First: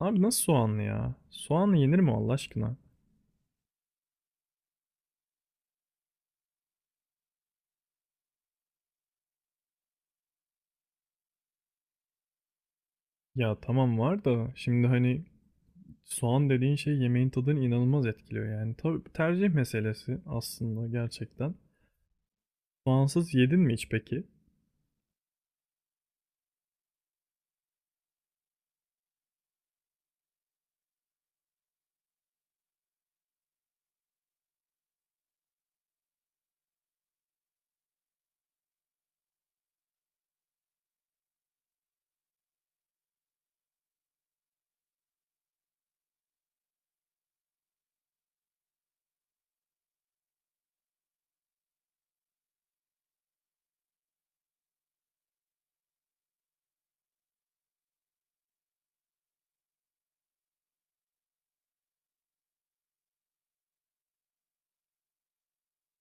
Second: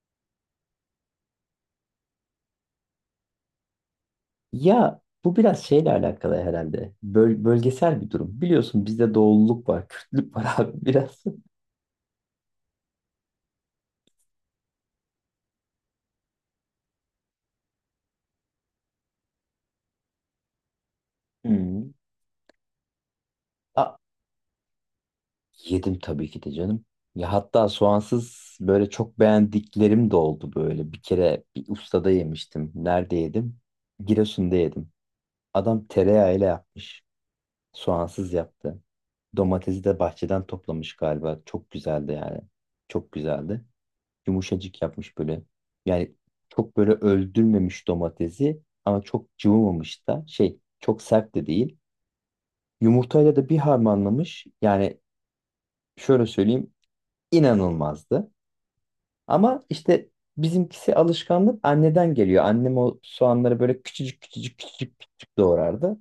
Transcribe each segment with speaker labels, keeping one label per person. Speaker 1: Abi nasıl soğanlı ya? Soğanlı yenir mi Allah aşkına?
Speaker 2: Ya bu biraz şeyle alakalı herhalde. Bölgesel bir durum. Biliyorsun bizde doğulluk var, Kürtlük var abi biraz.
Speaker 1: Ya tamam var da şimdi soğan dediğin şey yemeğin tadını inanılmaz etkiliyor yani. Tabii tercih meselesi aslında gerçekten.
Speaker 2: Hmm.
Speaker 1: Soğansız yedin mi hiç
Speaker 2: A,
Speaker 1: peki?
Speaker 2: yedim tabii ki de canım. Ya hatta soğansız böyle çok beğendiklerim de oldu böyle. Bir kere bir ustada yemiştim. Nerede yedim? Giresun'da yedim. Adam tereyağıyla yapmış. Soğansız yaptı. Domatesi de bahçeden toplamış galiba. Çok güzeldi yani. Çok güzeldi. Yumuşacık yapmış böyle. Yani çok böyle öldürmemiş domatesi ama çok cıvımamış da şey çok sert de değil. Yumurtayla da bir harmanlamış. Yani şöyle söyleyeyim, inanılmazdı. Ama işte bizimkisi alışkanlık anneden geliyor. Annem o soğanları böyle küçücük küçücük küçücük küçücük doğrardı.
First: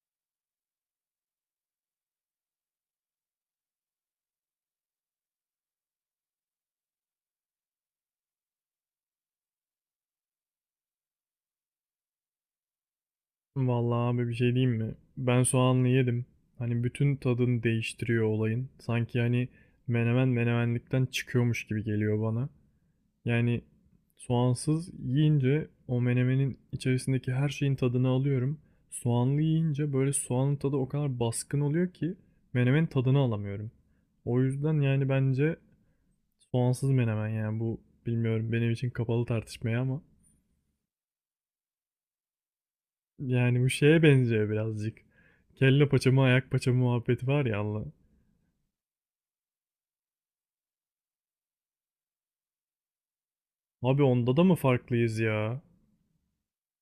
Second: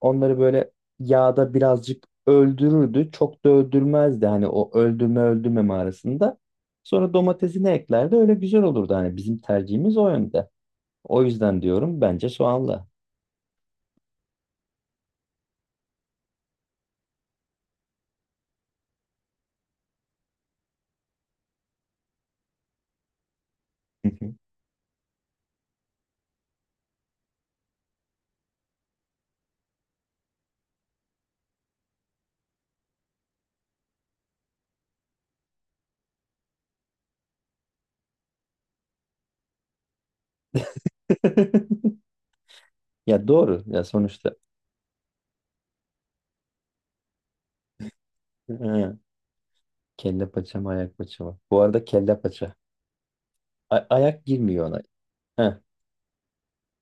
Speaker 2: Onları böyle yağda birazcık öldürürdü. Çok da öldürmezdi hani o öldürme öldürmeme arasında. Sonra domatesini eklerdi. Öyle güzel olurdu hani bizim tercihimiz o yönde. O yüzden diyorum bence soğanla.
Speaker 1: Vallahi abi bir şey diyeyim mi? Ben soğanlı yedim. Bütün tadını değiştiriyor olayın. Sanki menemen menemenlikten çıkıyormuş gibi geliyor bana. Yani soğansız yiyince o menemenin içerisindeki her şeyin tadını alıyorum. Soğanlı yiyince böyle soğanın tadı o kadar baskın oluyor ki menemenin tadını alamıyorum. O yüzden yani bence soğansız menemen yani bu bilmiyorum benim için kapalı tartışmaya ama
Speaker 2: Ya
Speaker 1: yani
Speaker 2: doğru
Speaker 1: bu
Speaker 2: ya
Speaker 1: şeye
Speaker 2: sonuçta.
Speaker 1: benziyor birazcık. Kelle paça mı ayak paça mı muhabbeti var ya Allah.
Speaker 2: He. Kelle paça mı ayak paça mı? Bu arada kelle paça. A-
Speaker 1: Abi
Speaker 2: ayak
Speaker 1: onda da mı
Speaker 2: girmiyor ona.
Speaker 1: farklıyız
Speaker 2: Heh,
Speaker 1: ya?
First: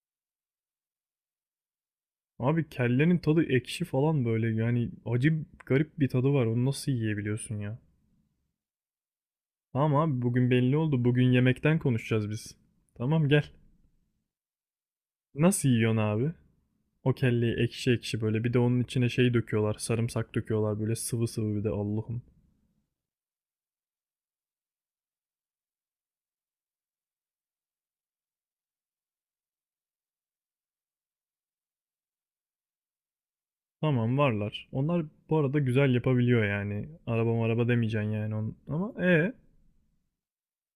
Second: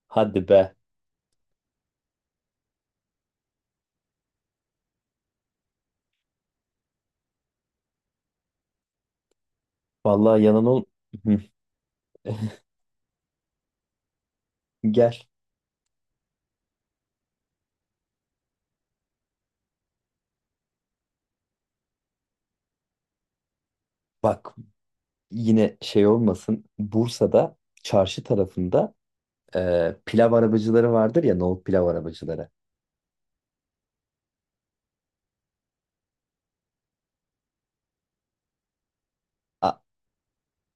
Speaker 2: hadi be.
Speaker 1: Abi kellenin tadı ekşi falan böyle yani acı garip bir tadı var. Onu nasıl yiyebiliyorsun ya? Tamam abi
Speaker 2: Vallahi
Speaker 1: bugün
Speaker 2: yalan
Speaker 1: belli
Speaker 2: ol.
Speaker 1: oldu. Bugün
Speaker 2: Hı.
Speaker 1: yemekten konuşacağız biz. Tamam gel.
Speaker 2: Gel.
Speaker 1: Nasıl yiyorsun abi? O kelleyi ekşi ekşi böyle bir de onun içine şey döküyorlar. Sarımsak döküyorlar böyle sıvı sıvı bir de Allah'ım.
Speaker 2: Bak yine şey olmasın. Bursa'da çarşı tarafında pilav arabacıları vardır ya, nohut pilav arabacıları.
Speaker 1: Tamam varlar. Onlar bu arada güzel yapabiliyor yani. Araba araba demeyeceksin yani on. Ama
Speaker 2: A-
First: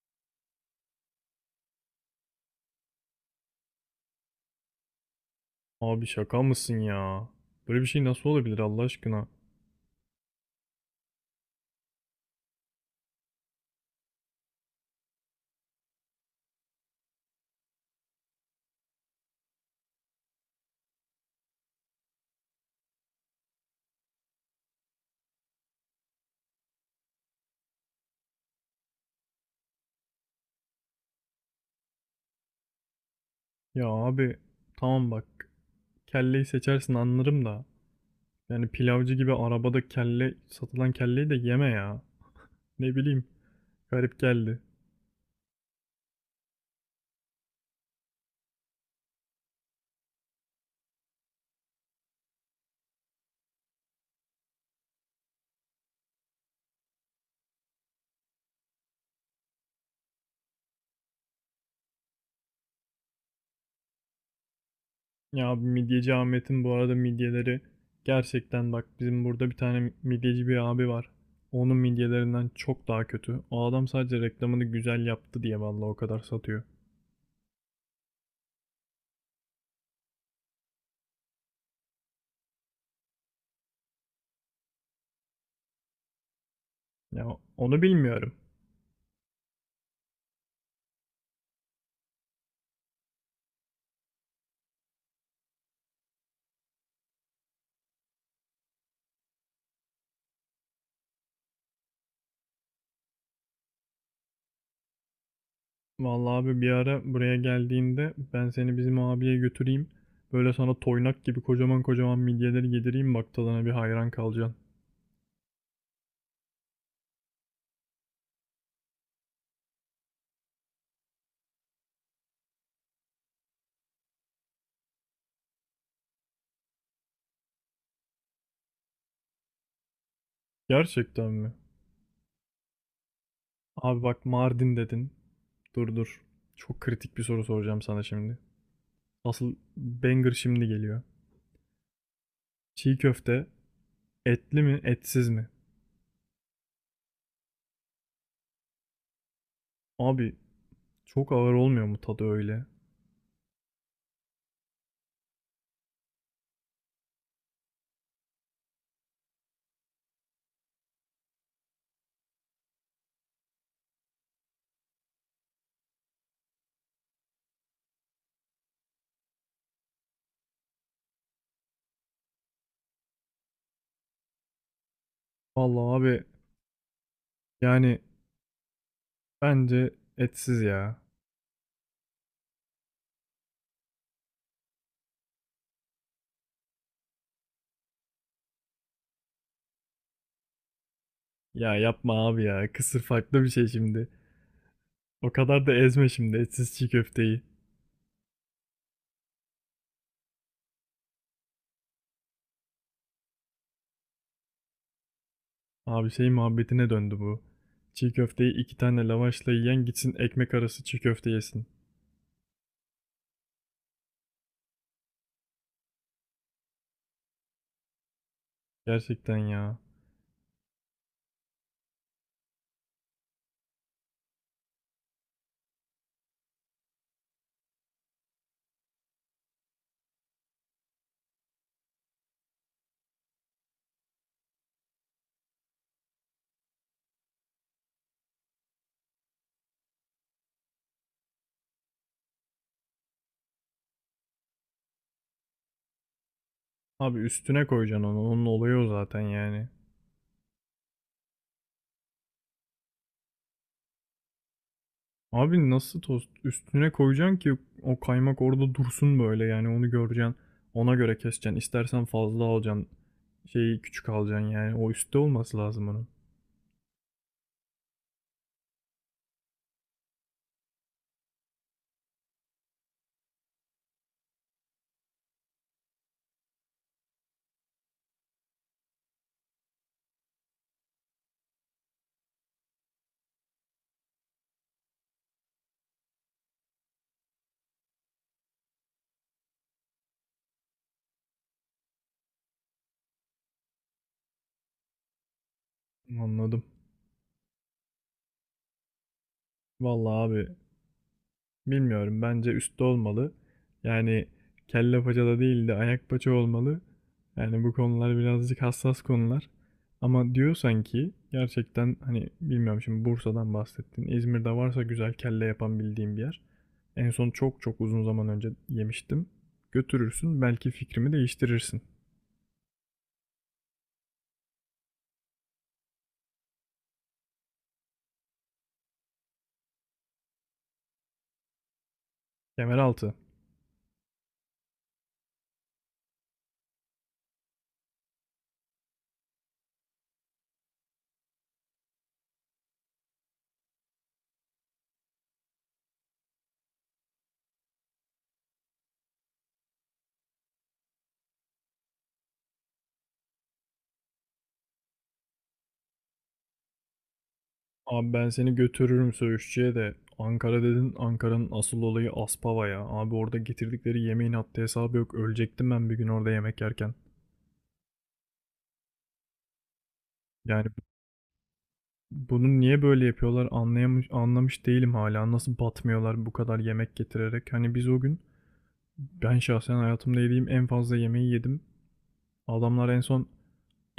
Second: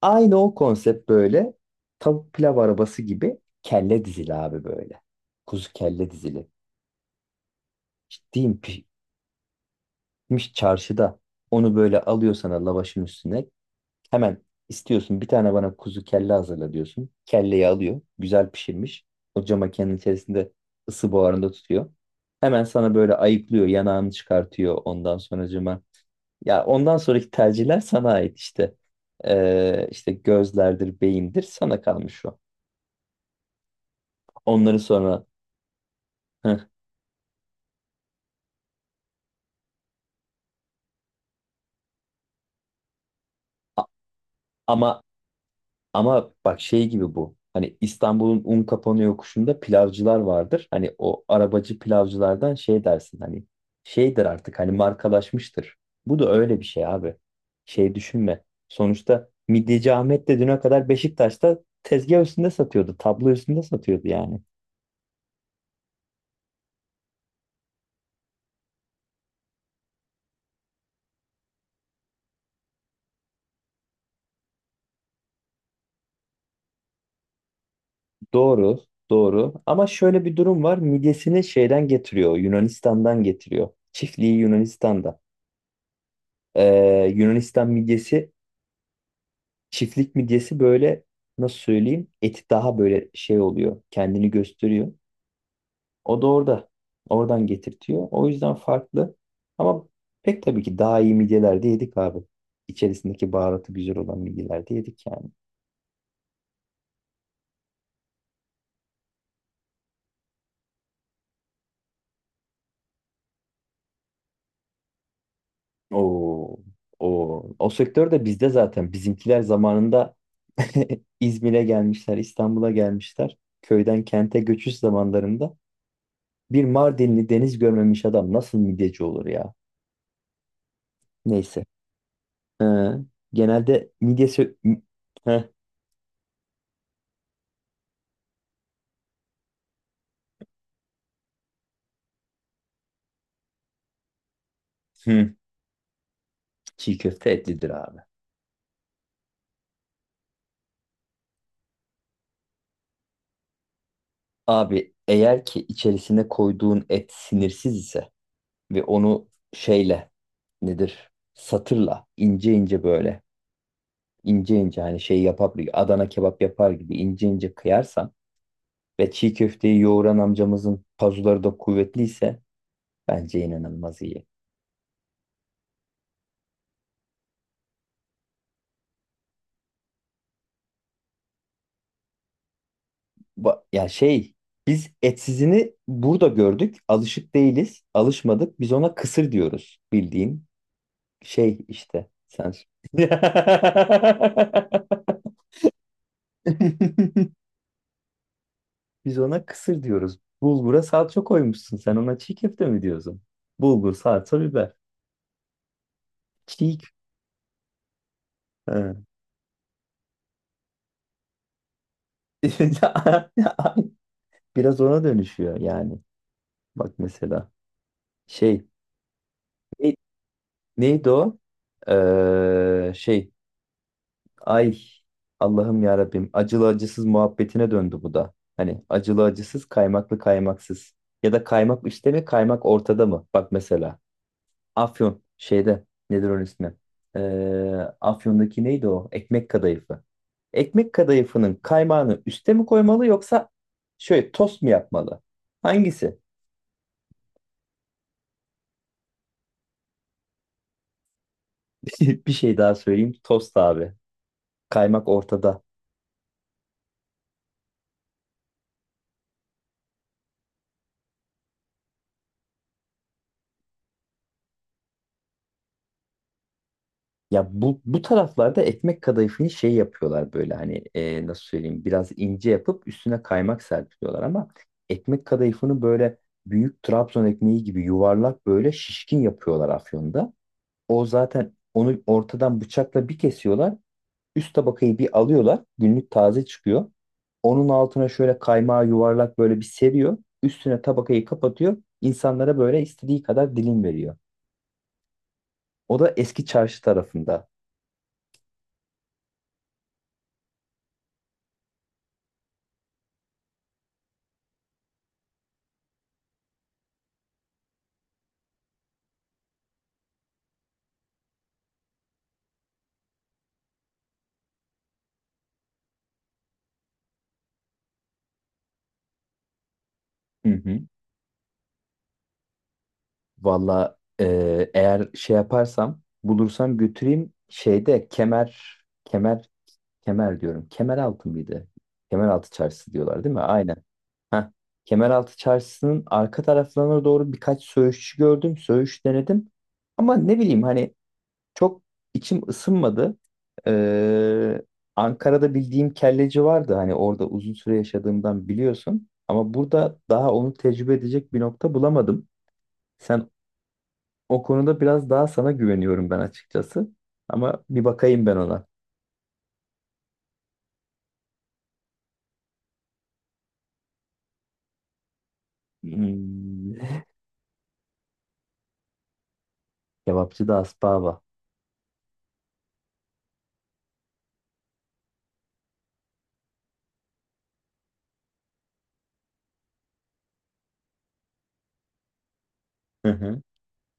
Speaker 2: aynı o konsept, böyle tavuk pilav arabası gibi kelle dizili abi böyle. Kuzu
Speaker 1: abi
Speaker 2: kelle
Speaker 1: şaka
Speaker 2: dizili.
Speaker 1: mısın ya? Böyle bir şey nasıl
Speaker 2: Ciddiyim,
Speaker 1: olabilir Allah
Speaker 2: pişmiş
Speaker 1: aşkına?
Speaker 2: çarşıda. Onu böyle alıyor sana lavaşın üstüne. Hemen istiyorsun, bir tane bana kuzu kelle hazırla diyorsun. Kelleyi alıyor. Güzel pişirmiş. O cam makinenin içerisinde ısı buharında tutuyor. Hemen sana böyle ayıklıyor. Yanağını çıkartıyor. Ondan sonra. Ya ondan sonraki tercihler sana ait işte. İşte gözlerdir, beyindir, sana kalmış o.
Speaker 1: Ya abi
Speaker 2: Onları
Speaker 1: tamam bak
Speaker 2: sonra.
Speaker 1: kelleyi
Speaker 2: Hı.
Speaker 1: seçersin anlarım da. Yani pilavcı gibi arabada kelle satılan kelleyi de yeme ya. Ne bileyim
Speaker 2: A-
Speaker 1: garip geldi.
Speaker 2: ama ama bak, şey gibi bu. Hani İstanbul'un Unkapanı yokuşunda pilavcılar vardır. Hani o arabacı pilavcılardan şey dersin hani, şeydir artık hani, markalaşmıştır. Bu da öyle bir şey abi. Şey düşünme. Sonuçta Midyeci Ahmet de düne kadar Beşiktaş'ta tezgah üstünde satıyordu. Tablo üstünde satıyordu yani.
Speaker 1: Ya abi midyeci Ahmet'in bu arada midyeleri gerçekten bak bizim burada bir tane midyeci bir abi var. Onun midyelerinden çok daha kötü. O adam sadece reklamını güzel yaptı diye vallahi o kadar satıyor.
Speaker 2: Doğru, doğru. Ama şöyle bir durum var. Midyesini şeyden getiriyor, Yunanistan'dan getiriyor. Çiftliği Yunanistan'da.
Speaker 1: Ya
Speaker 2: Yunanistan
Speaker 1: onu
Speaker 2: midyesi,
Speaker 1: bilmiyorum.
Speaker 2: çiftlik midyesi, böyle nasıl söyleyeyim? Eti daha böyle şey oluyor, kendini gösteriyor. O da orada, oradan getirtiyor. O yüzden farklı. Ama pek tabii ki daha iyi midyeler de yedik abi. İçerisindeki baharatı güzel olan midyeler de yedik yani.
Speaker 1: Vallahi abi bir ara buraya geldiğinde ben seni bizim abiye götüreyim. Böyle sana toynak gibi kocaman kocaman midyeleri yedireyim bak tadına bir hayran kalacaksın.
Speaker 2: O, o sektör de bizde zaten. Bizimkiler zamanında İzmir'e gelmişler, İstanbul'a gelmişler. Köyden kente göçüş zamanlarında bir Mardinli deniz görmemiş adam nasıl midyeci olur ya?
Speaker 1: Gerçekten mi?
Speaker 2: Neyse. Ee, Genelde
Speaker 1: Abi bak
Speaker 2: midye
Speaker 1: Mardin dedin.
Speaker 2: Heh,
Speaker 1: Dur dur. Çok kritik bir soru soracağım sana şimdi. Asıl banger şimdi geliyor. Çiğ köfte etli mi etsiz
Speaker 2: hı,
Speaker 1: mi?
Speaker 2: çiğ köfte etlidir abi.
Speaker 1: Abi çok ağır olmuyor mu tadı öyle?
Speaker 2: Abi eğer ki içerisine koyduğun et sinirsiz ise ve onu şeyle, nedir, satırla ince ince böyle, ince ince hani şey yapar, Adana kebap yapar gibi ince ince kıyarsan ve çiğ köfteyi yoğuran amcamızın pazuları da kuvvetliyse bence inanılmaz iyi.
Speaker 1: Vallahi abi yani bence etsiz ya.
Speaker 2: Ya şey, biz etsizini burada gördük. Alışık değiliz. Alışmadık. Biz ona kısır diyoruz. Bildiğin şey
Speaker 1: Ya
Speaker 2: işte.
Speaker 1: yapma abi
Speaker 2: Sen.
Speaker 1: ya. Kısır farklı bir şey şimdi. O kadar da ezme şimdi etsiz çiğ köfteyi.
Speaker 2: Biz ona kısır diyoruz. Bulgura salça koymuşsun. Sen ona çiğ köfte mi diyorsun? Bulgur, salça, biber.
Speaker 1: Abi şey
Speaker 2: Çiğ.
Speaker 1: muhabbetine döndü bu. Çiğ köfteyi iki tane lavaşla yiyen gitsin ekmek arası çiğ köfte yesin.
Speaker 2: Ha. Biraz ona dönüşüyor yani. Bak mesela şey,
Speaker 1: Gerçekten ya.
Speaker 2: ne- neydi o? Şey, ay, Allah'ım ya Rabbim, acılı acısız muhabbetine döndü bu da. Hani acılı acısız, kaymaklı kaymaksız, ya da kaymak üstte mi kaymak ortada mı? Bak mesela Afyon şeyde, nedir onun ismi? Ee, Afyon'daki neydi o? Ekmek kadayıfı. Ekmek kadayıfının kaymağını üste mi koymalı, yoksa şöyle tost mu yapmalı? Hangisi?
Speaker 1: Abi üstüne koyacaksın onu. Onun olayı o zaten yani.
Speaker 2: Bir şey daha söyleyeyim. Tost abi. Kaymak ortada.
Speaker 1: Abi nasıl tost üstüne koyacaksın ki o kaymak orada dursun böyle yani onu göreceksin. Ona göre keseceksin. İstersen fazla alacaksın. Şeyi küçük alacaksın yani. O üstte olması lazım onun.
Speaker 2: Ya bu taraflarda ekmek kadayıfını şey yapıyorlar, böyle hani nasıl söyleyeyim, biraz ince yapıp üstüne kaymak serpiliyorlar ama ekmek kadayıfını böyle büyük Trabzon ekmeği gibi yuvarlak, böyle şişkin yapıyorlar Afyon'da. O zaten onu ortadan bıçakla bir kesiyorlar. Üst tabakayı bir alıyorlar. Günlük taze çıkıyor. Onun altına şöyle kaymağı yuvarlak böyle bir seriyor. Üstüne tabakayı kapatıyor. İnsanlara böyle istediği kadar dilim veriyor. O da eski
Speaker 1: Anladım.
Speaker 2: çarşı tarafında.
Speaker 1: Vallahi abi bilmiyorum. Bence üstte olmalı. Yani kelle paçada değil de ayak paça olmalı. Yani bu konular birazcık hassas konular. Ama diyorsan ki gerçekten hani bilmiyorum şimdi Bursa'dan bahsettin. İzmir'de varsa güzel kelle yapan bildiğim bir yer. En son çok çok uzun zaman önce yemiştim. Götürürsün
Speaker 2: Hı
Speaker 1: belki
Speaker 2: hı.
Speaker 1: fikrimi değiştirirsin.
Speaker 2: Valla eğer şey yaparsam, bulursam götüreyim, şeyde kemer, kemer kemer diyorum. Kemeraltı mıydı? Kemeraltı çarşısı
Speaker 1: Kemeraltı.
Speaker 2: diyorlar değil mi? Aynen. Heh. Kemeraltı çarşısının arka taraflarına doğru birkaç söğüşçü gördüm. Söğüş denedim. Ama ne bileyim hani, çok içim ısınmadı. Ee, Ankara'da bildiğim kelleci vardı. Hani orada uzun süre yaşadığımdan biliyorsun. Ama burada daha onu tecrübe edecek bir nokta bulamadım. Sen, o konuda biraz daha sana güveniyorum ben açıkçası. Ama bir
Speaker 1: Abi
Speaker 2: bakayım
Speaker 1: ben
Speaker 2: ben
Speaker 1: seni
Speaker 2: ona.
Speaker 1: götürürüm söğüşçüye de. Ankara dedin, Ankara'nın asıl olayı Aspava ya. Abi orada getirdikleri yemeğin haddi hesabı yok. Ölecektim ben bir gün orada yemek
Speaker 2: Hmm.
Speaker 1: yerken.
Speaker 2: Kebapçı da
Speaker 1: Yani
Speaker 2: Aspava.
Speaker 1: bunu niye böyle yapıyorlar anlayamış, anlamış değilim hala. Nasıl batmıyorlar bu kadar yemek getirerek. Hani biz o gün ben şahsen hayatımda yediğim en fazla yemeği yedim. Adamlar en
Speaker 2: Hı
Speaker 1: son
Speaker 2: hı.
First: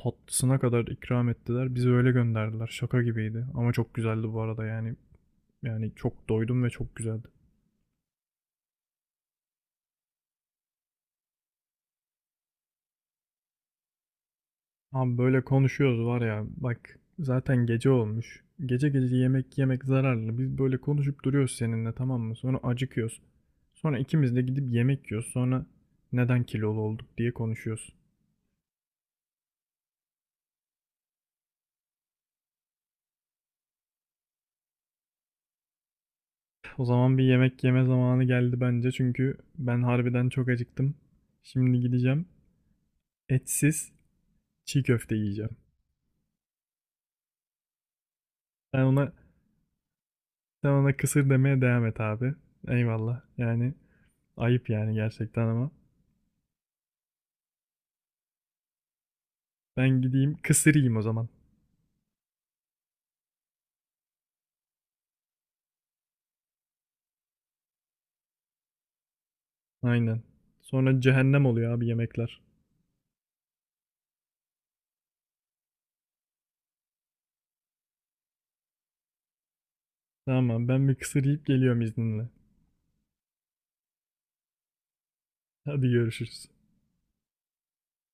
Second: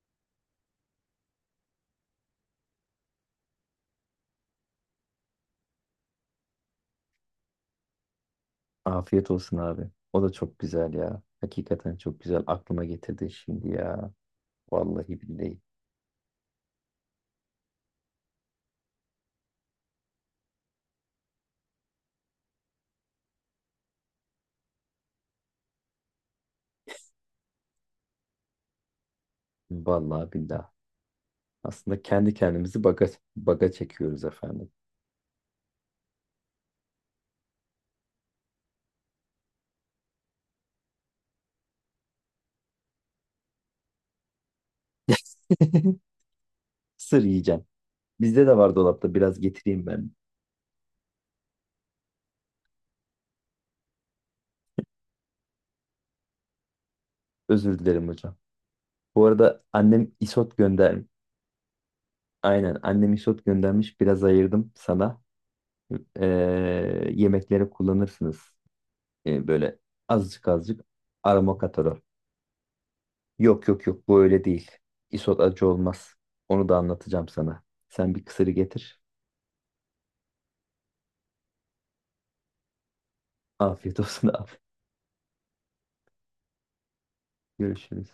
Speaker 1: tatlısına kadar ikram ettiler. Bizi öyle gönderdiler. Şaka gibiydi. Ama çok güzeldi bu arada yani. Yani çok doydum ve çok güzeldi.
Speaker 2: Afiyet olsun abi. O da çok güzel ya. Hakikaten çok güzel. Aklıma getirdin şimdi ya.
Speaker 1: Abi
Speaker 2: Vallahi
Speaker 1: böyle
Speaker 2: billahi.
Speaker 1: konuşuyoruz var ya bak zaten gece olmuş. Gece gece yemek yemek zararlı. Biz böyle konuşup duruyoruz seninle tamam mı? Sonra acıkıyoruz. Sonra ikimiz de gidip yemek yiyoruz. Sonra neden kilolu olduk diye konuşuyoruz.
Speaker 2: Vallahi billahi. Aslında kendi kendimizi baga çekiyoruz efendim.
Speaker 1: O zaman bir yemek yeme zamanı geldi bence çünkü ben harbiden çok acıktım. Şimdi gideceğim etsiz çiğ köfte yiyeceğim.
Speaker 2: Sır yiyeceğim. Bizde de var
Speaker 1: Sen ona
Speaker 2: dolapta, biraz getireyim ben.
Speaker 1: sen ona kısır demeye devam et abi. Eyvallah. Yani ayıp yani gerçekten ama.
Speaker 2: Özür dilerim hocam. Bu arada
Speaker 1: Ben
Speaker 2: annem
Speaker 1: gideyim
Speaker 2: isot
Speaker 1: kısır yiyeyim
Speaker 2: gönder.
Speaker 1: o zaman.
Speaker 2: Aynen, annem isot göndermiş. Biraz ayırdım sana. Ee, yemeklere kullanırsınız. Böyle
Speaker 1: Aynen.
Speaker 2: azıcık azıcık
Speaker 1: Sonra cehennem
Speaker 2: aroma
Speaker 1: oluyor
Speaker 2: katar
Speaker 1: abi
Speaker 2: o.
Speaker 1: yemekler.
Speaker 2: Yok yok yok, bu öyle değil. Isot acı olmaz. Onu da anlatacağım sana. Sen bir kısırı getir.
Speaker 1: Tamam abi, ben bir kısır yiyip geliyorum izninle.
Speaker 2: Afiyet olsun abi.
Speaker 1: Hadi görüşürüz.
Speaker 2: Görüşürüz.